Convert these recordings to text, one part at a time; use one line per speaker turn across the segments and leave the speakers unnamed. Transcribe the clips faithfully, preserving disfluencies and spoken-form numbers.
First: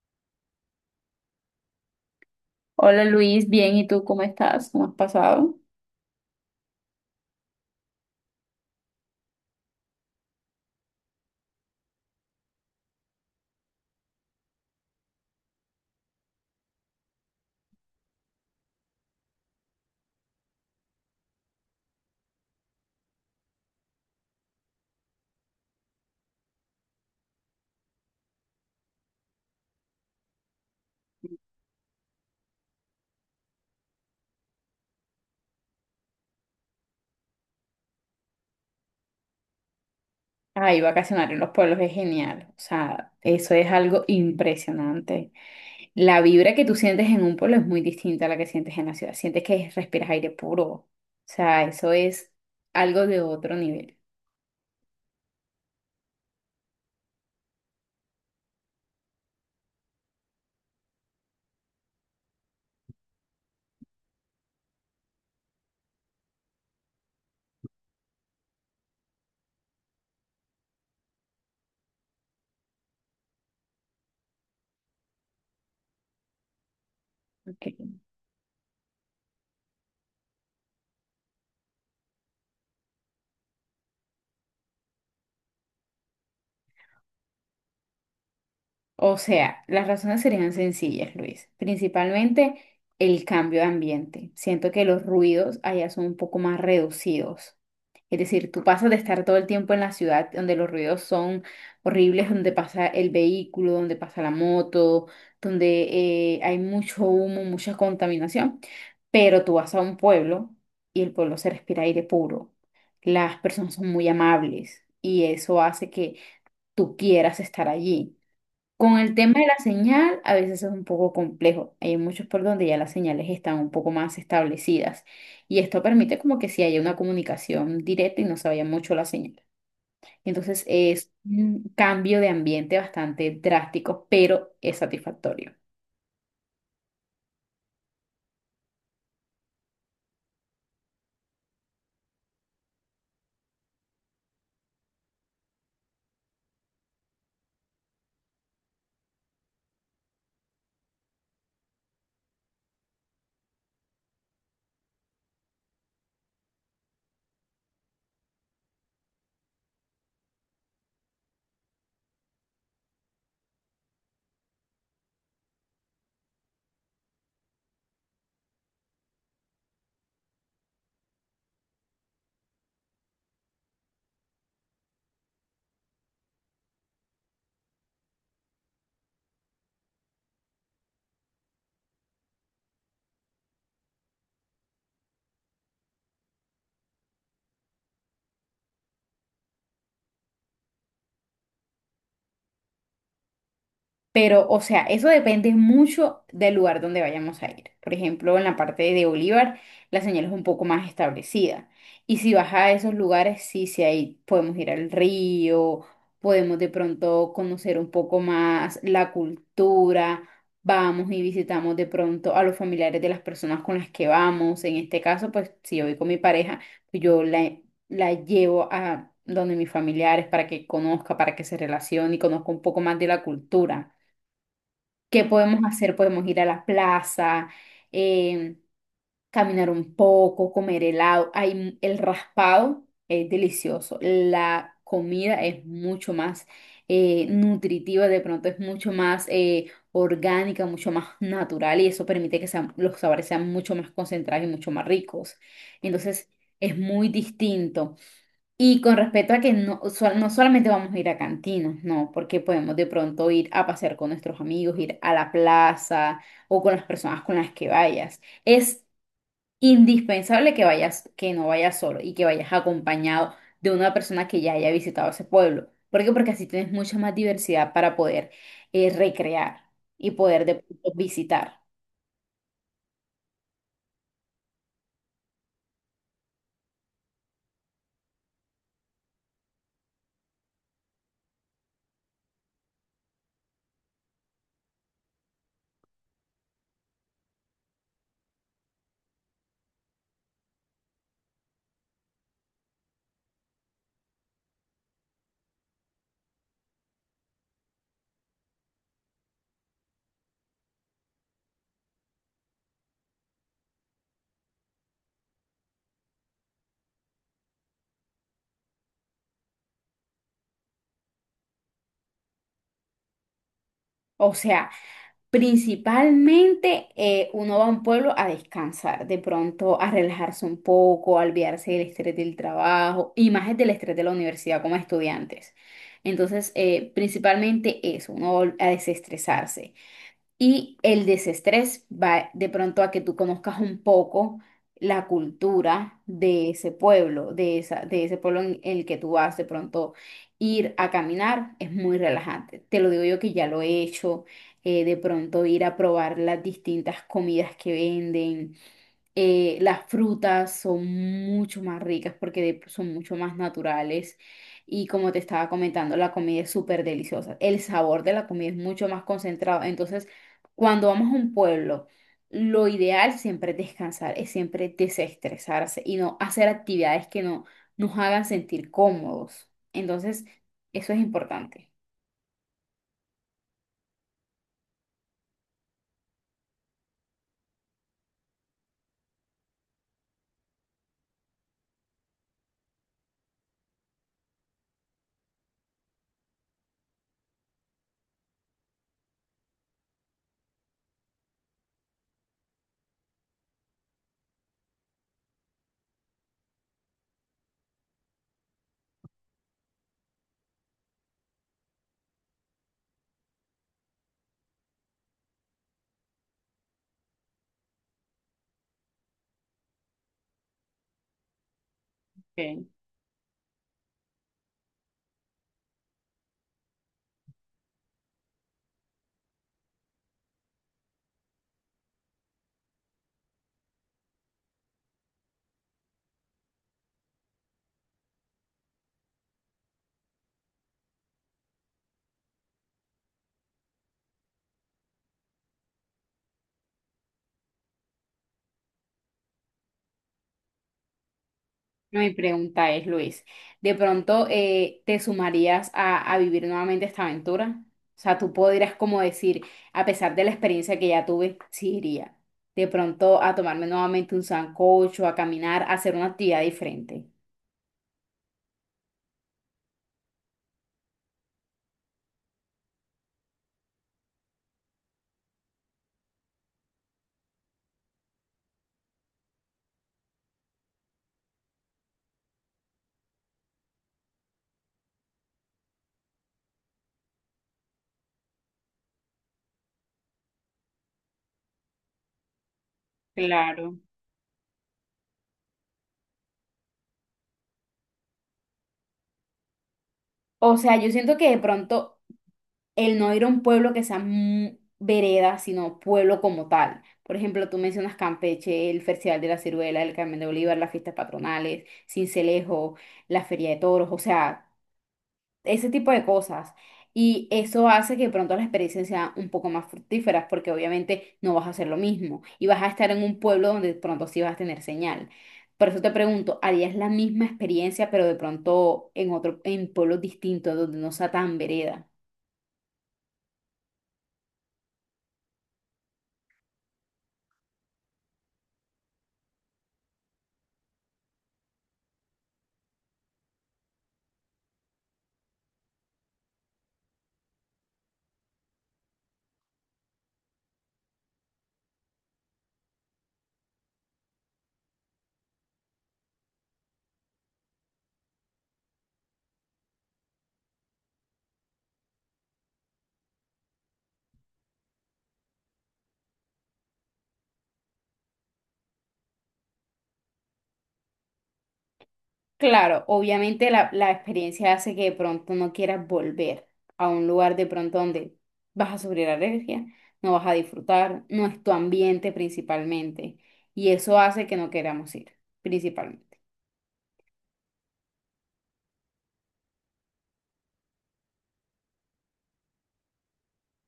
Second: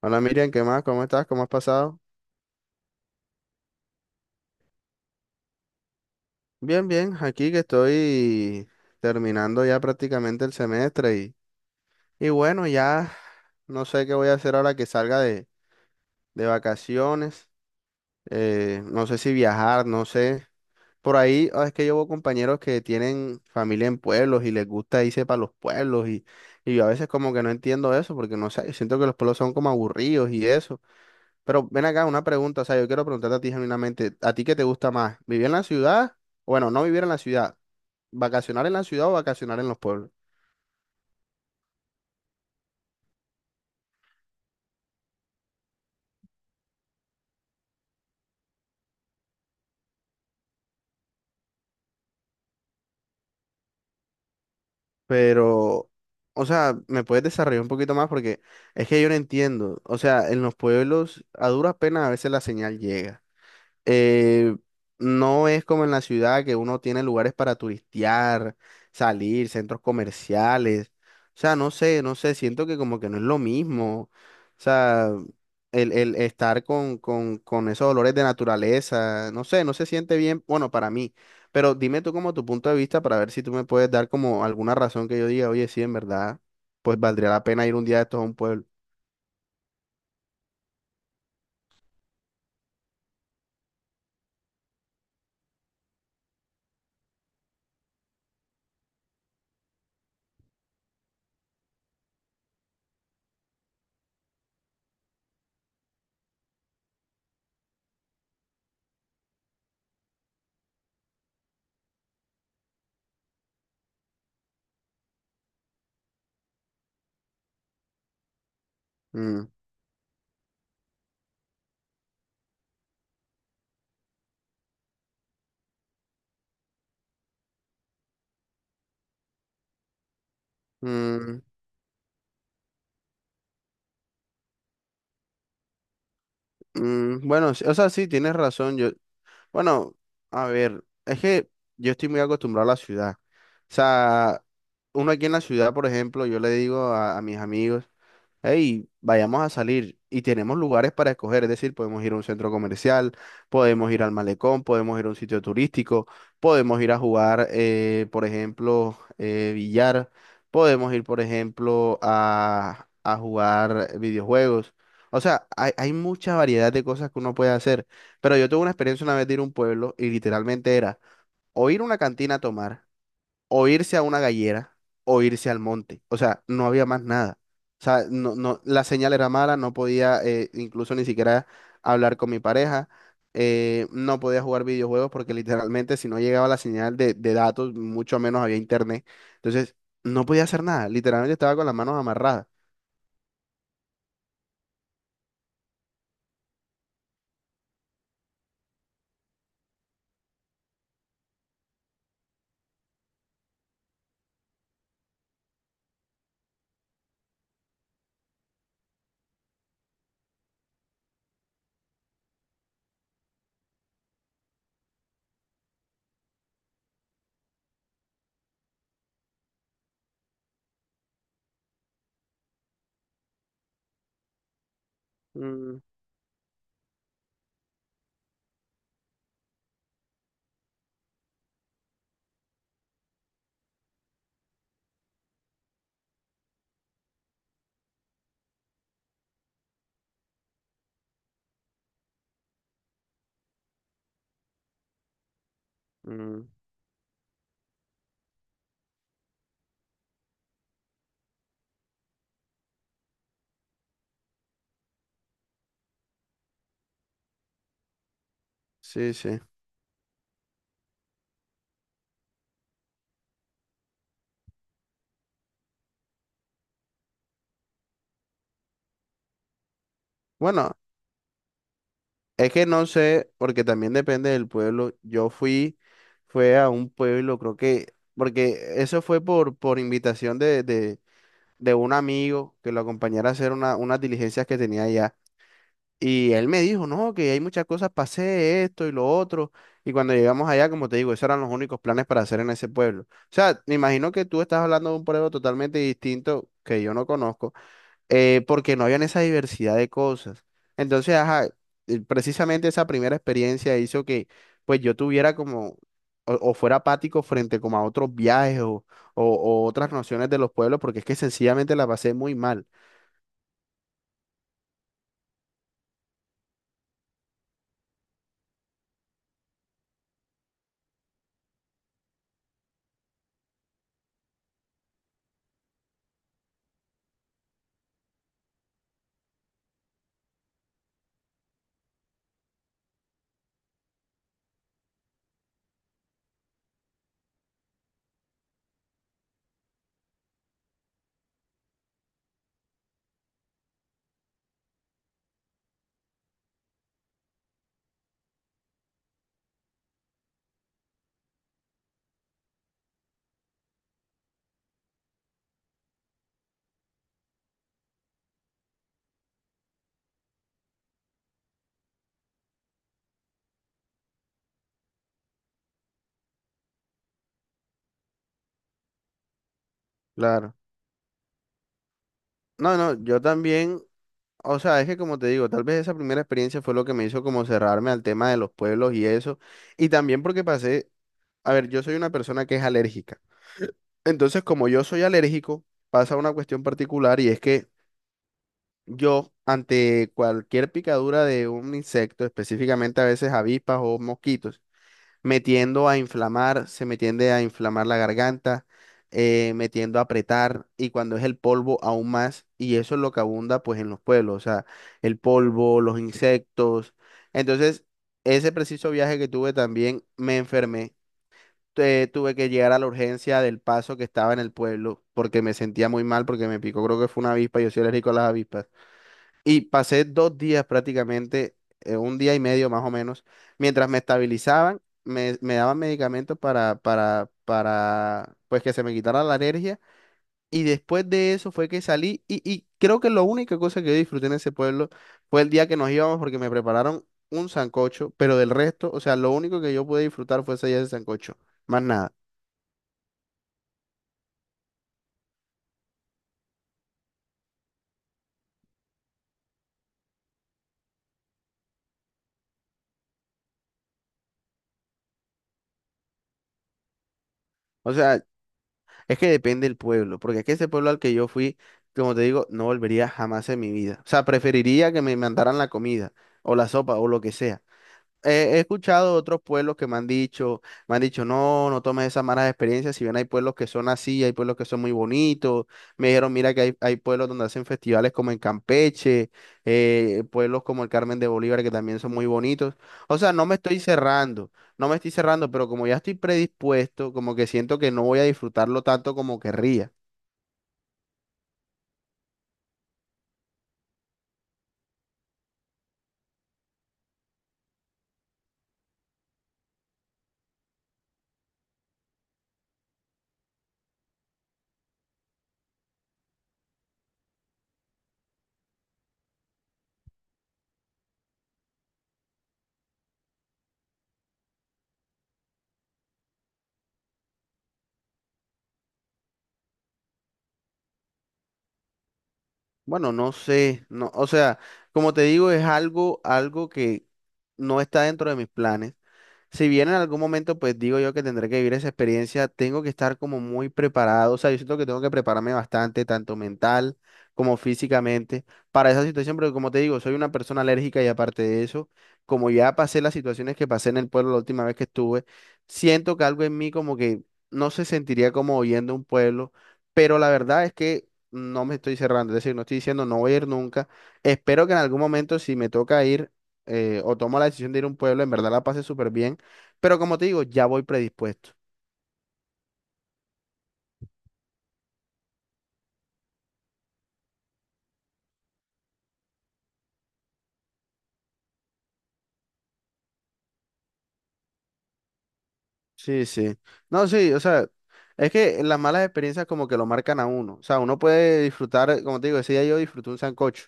Hola, Miriam, ¿qué más? ¿Cómo estás? ¿Cómo has pasado?
Hola Luis, bien, ¿y tú cómo estás? ¿Cómo has pasado?
Bien, bien, aquí que estoy terminando ya prácticamente el semestre y, y bueno, ya no sé qué voy a hacer ahora que salga de, de vacaciones. Eh, no sé si viajar, no sé. Por ahí ah, es que llevo compañeros que tienen familia en pueblos y les gusta irse para los pueblos y, y yo a veces como que no entiendo eso porque no sé, yo siento que los pueblos son como aburridos y eso. Pero ven acá una pregunta, o sea, yo quiero preguntarte a ti genuinamente, ¿a ti qué te gusta más? ¿Vivir en la ciudad? Bueno, no vivir en la ciudad, vacacionar en la ciudad o vacacionar en los pueblos.
Ay, vacacionar en los pueblos es genial, o sea, eso es algo impresionante. La vibra que tú sientes en un pueblo es muy distinta a la que sientes en la ciudad, sientes que respiras aire puro, o sea, eso es algo de otro nivel.
Pero, o sea, ¿me puedes desarrollar un poquito más? Porque es que yo no entiendo. O sea, en los pueblos a duras penas a veces la señal llega. eh, no es como en la ciudad que uno tiene lugares para turistear, salir, centros comerciales. O sea, no sé, no sé, siento que como que no es lo mismo. O sea, el, el estar con, con, con esos
Ok.
olores de naturaleza, no sé, no se siente bien, bueno, para mí. Pero dime tú como tu punto de vista para ver si tú me puedes dar como alguna razón que yo diga, oye, sí, en verdad, pues valdría la pena ir un día de estos a un pueblo.
O sea, las razones serían sencillas, Luis, principalmente el cambio de ambiente. Siento que los ruidos allá son un poco más reducidos. Es decir, tú pasas de estar todo el tiempo en la ciudad donde los ruidos son horribles, donde pasa el vehículo, donde pasa la moto, donde eh, hay mucho humo, mucha contaminación, pero tú vas a un pueblo y el pueblo se respira aire puro. Las personas son muy amables y eso hace que tú quieras estar allí. Con el tema de
Mm,
la señal, a veces es un poco complejo. Hay muchos por donde ya las señales están un poco más establecidas y esto permite como que si haya una comunicación directa y no se vaya mucho la señal. Entonces es
mm,
un cambio de ambiente bastante drástico, pero es satisfactorio.
mm, bueno, sí, o sea, sí, tienes razón. Yo, Bueno, a ver, es que yo estoy muy acostumbrado a la ciudad. O sea, uno aquí en la ciudad, por ejemplo, yo le digo a, a mis amigos, hey, vayamos a salir y tenemos lugares para escoger, es decir, podemos ir a un centro comercial, podemos ir al malecón, podemos ir a un sitio turístico, podemos ir a jugar, eh, por ejemplo, eh, billar, podemos ir, por ejemplo, a, a jugar videojuegos. O sea, hay, hay mucha variedad de cosas que uno puede hacer, pero yo tuve una experiencia una vez de ir a un pueblo y literalmente era o ir a una cantina a tomar o irse a una gallera o irse al monte. O sea, no había más nada. O sea, no, no, la señal era mala, no podía, eh, incluso ni siquiera hablar con mi pareja. Eh, no podía jugar videojuegos porque literalmente si no llegaba la señal de, de datos, mucho menos había internet. Entonces, no podía hacer nada, literalmente estaba con las manos amarradas.
Pero, o sea, eso depende mucho del lugar donde vayamos a ir. Por ejemplo, en la parte de Bolívar, la señal es un poco más establecida. Y si vas a esos lugares, sí, sí, ahí podemos ir al río, podemos de pronto conocer un poco más la cultura, vamos y visitamos de pronto a los familiares de las personas con las que vamos. En este caso, pues si yo voy con mi pareja, pues, yo la, la llevo a donde mis familiares para que conozca, para que se relacione y conozca un poco más de la cultura. ¿Qué podemos
Mm,
hacer? Podemos ir a la plaza, eh, caminar un poco, comer helado. Hay, m- el raspado es delicioso. La comida es mucho más eh, nutritiva, de pronto es mucho más eh, orgánica, mucho más natural y eso permite que sean- los sabores sean mucho más concentrados y mucho más ricos. Entonces
mm,
es muy distinto. Y con respecto a que no, sol- no solamente vamos a ir a cantinas, no, porque podemos de pronto ir a pasear con nuestros amigos, ir a la plaza o con las personas con las que vayas. Es
sí, sí.
indispensable que vayas, que no vayas solo y que vayas acompañado de una persona que ya haya visitado ese pueblo. ¿Por qué? Porque así tienes mucha más diversidad para poder eh, recrear y poder de
Bueno.
pronto visitar.
Es que no sé, porque también depende del pueblo. Yo fui, fue a un pueblo, creo que, porque eso fue por, por invitación de, de, de un amigo que lo acompañara a hacer una, unas diligencias que tenía allá. Y él me dijo, no, que hay muchas cosas para hacer, esto y lo otro. Y cuando llegamos allá, como te digo, esos eran los únicos planes para hacer en ese pueblo. O sea, me imagino que tú estás hablando de un pueblo totalmente distinto que yo no conozco, eh, porque no habían esa diversidad de cosas. Entonces, ajá, eh, precisamente esa primera experiencia hizo que pues yo tuviera como, o, o fuera apático frente como a otros viajes o, o, o otras nociones de los pueblos, porque es que sencillamente la pasé muy mal,
O sea, principalmente eh, uno va a un pueblo a descansar, de pronto a relajarse un poco, a olvidarse del estrés del trabajo y más es del estrés de la universidad como estudiantes. Entonces, eh, principalmente eso, uno va a desestresarse. Y el desestrés va de pronto a que tú conozcas un poco la cultura de ese pueblo, de esa, de ese pueblo en el que tú vas. De pronto ir a caminar es muy relajante. Te lo digo yo que ya lo he hecho. Eh, de pronto ir a probar las distintas comidas que venden, eh, las frutas son mucho más ricas porque de- son mucho más naturales y como te estaba comentando, la comida es súper deliciosa. El sabor de la comida es mucho más concentrado. Entonces, cuando vamos a un pueblo, lo ideal siempre es descansar, es siempre desestresarse y no hacer actividades que no nos hagan sentir cómodos. Entonces,
claro.
eso es importante.
No, no, yo también, o sea, es que como te digo, tal vez esa primera experiencia fue lo que me hizo como cerrarme al tema de los pueblos y eso, y también porque pasé, a ver, yo soy una persona que es alérgica. Entonces, como yo soy alérgico, pasa una cuestión particular y es que yo, ante cualquier picadura de un insecto, específicamente a veces avispas o mosquitos, me tiendo a inflamar, se me tiende a inflamar la garganta, eh, me tiendo a apretar y cuando es el polvo aún más, y eso es lo que abunda pues en los pueblos, o sea, el polvo, los insectos. Entonces, ese preciso viaje que tuve también me enfermé. Eh, tuve que llegar a la urgencia del paso que estaba en el pueblo porque me sentía muy mal porque me picó, creo que fue una avispa, yo soy alérgico a las avispas. Y pasé dos días prácticamente, eh, un día y medio más o menos, mientras me estabilizaban, me, me daban medicamentos para, para, para, pues que se me quitara la alergia. Y después de eso fue que salí y, y creo que la única cosa que yo disfruté en ese pueblo fue el día que nos íbamos porque me prepararon un sancocho, pero del resto, o sea, lo único que yo pude disfrutar fue ese día de sancocho, más
No, mi
nada.
pregunta es, Luis, ¿de pronto eh, te sumarías a, a vivir nuevamente esta aventura? O sea, tú podrías como decir, a pesar de la experiencia que ya tuve, sí iría. De pronto a tomarme nuevamente un sancocho, a caminar, a hacer una actividad diferente.
O sea, es que depende del pueblo, porque es que ese pueblo al que yo fui, como te digo, no volvería jamás en mi vida. O sea, preferiría que me mandaran la comida o la sopa o lo que sea. He he escuchado otros pueblos que me han dicho, me han dicho, no, no tomes esas malas experiencias, si bien hay pueblos que son así, hay pueblos que son muy bonitos, me dijeron, mira que hay, hay pueblos donde hacen festivales como en Campeche, eh, pueblos como el Carmen de Bolívar que también son muy bonitos, o sea, no me
Claro.
estoy cerrando, no me estoy cerrando, pero como ya estoy predispuesto, como que siento que no voy a disfrutarlo tanto como querría.
O sea, yo siento que de pronto el no ir a un pueblo que sea mm, vereda, sino pueblo como tal. Por ejemplo, tú mencionas Campeche, el Festival de la Ciruela, el Carmen de Bolívar, las fiestas patronales, Sincelejo, la Feria de Toros. O sea, ese tipo de cosas. Y eso hace que de pronto las experiencias sean un poco más fructíferas, porque obviamente no vas a hacer lo mismo y vas a estar en un pueblo donde de pronto sí vas a tener señal. Por eso te pregunto, ¿harías la misma experiencia, pero de pronto en otro, en pueblos distintos, donde no sea tan vereda?
Bueno, no sé, no, o sea, como te digo, es algo, algo que no está dentro de mis planes. Si bien en algún momento, pues digo yo que tendré que vivir esa experiencia, tengo que estar como muy preparado, o sea, yo siento que tengo que prepararme bastante, tanto mental como físicamente, para esa situación, porque como te digo, soy una persona alérgica y aparte de eso, como ya pasé las situaciones que pasé en el pueblo la última vez que estuve, siento que algo en mí como que no se sentiría como oyendo un pueblo, pero la verdad es que no me estoy cerrando, es decir, no estoy diciendo no voy a ir nunca, espero que en algún momento si me toca ir, eh, o tomo la decisión de ir a un pueblo, en verdad la pase súper bien, pero como te digo, ya voy predispuesto.
Claro, obviamente la, la experiencia hace que de pronto no quieras volver a un lugar de pronto donde vas a sufrir alergia, no vas a disfrutar, no es tu ambiente principalmente. Y eso hace que no queramos ir, principalmente.
Sí, sí. No, sí, o sea, es que las malas experiencias como que lo marcan a uno. O sea, uno puede disfrutar, eh, como te digo, ese día yo disfruté un sancocho.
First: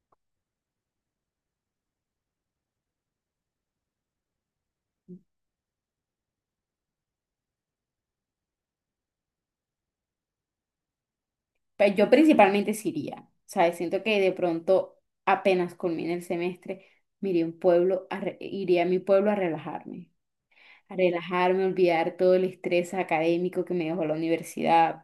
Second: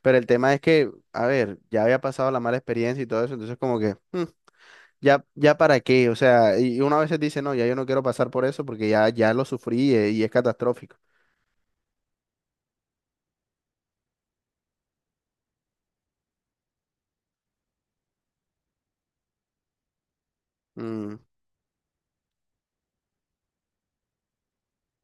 Pero el tema es que, a ver, ya había pasado la mala experiencia y todo eso, entonces como que, "Mm, ya, ya para qué". O sea, y y uno a veces dice, no, ya yo no quiero pasar por eso porque ya, ya lo sufrí, eh, y es catastrófico.
Pero yo principalmente sí iría, ¿sabes? Siento que de pronto apenas culmine el semestre, me iría a un pueblo, a re- iría a mi pueblo a relajarme.
Mm,
Relajarme, olvidar todo el estrés académico que me dejó la universidad,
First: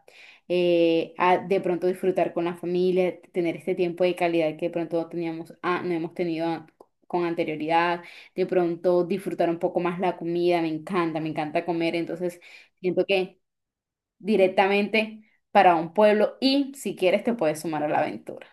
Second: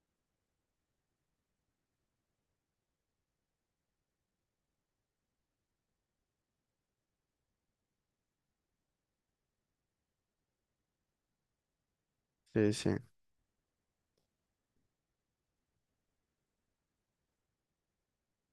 eh, a de pronto disfrutar con la familia, tener este tiempo de calidad que de pronto no teníamos, ah, no hemos tenido an- con anterioridad, de pronto disfrutar un poco más la comida, me encanta, me encanta comer, entonces
sí, sí.
siento que directamente para un pueblo y si quieres te puedes sumar a la aventura.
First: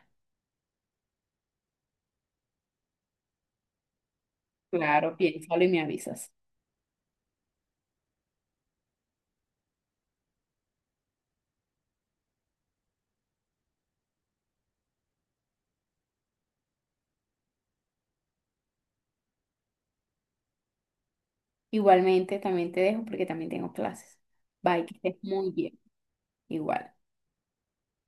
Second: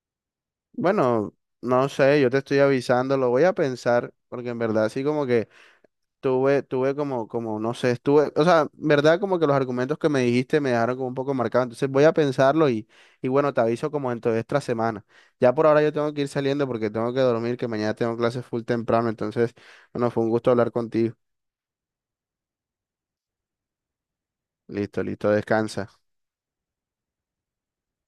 Bueno, no sé, yo te estoy avisando, lo voy a pensar, porque en verdad sí
Claro,
como que
piénsalo y me avisas.
Tuve, tuve como, como, no sé, estuve, o sea, verdad como que los argumentos que me dijiste me dejaron como un poco marcado, entonces voy a pensarlo, y, y bueno, te aviso como dentro de esta semana. Ya por ahora yo tengo que ir saliendo porque tengo que dormir, que mañana tengo clases full temprano, entonces, bueno, fue un gusto hablar contigo.
Igualmente, también te dejo porque también tengo clases. Bye, que
Listo,
estés
listo,
muy bien.
descansa.
Igual.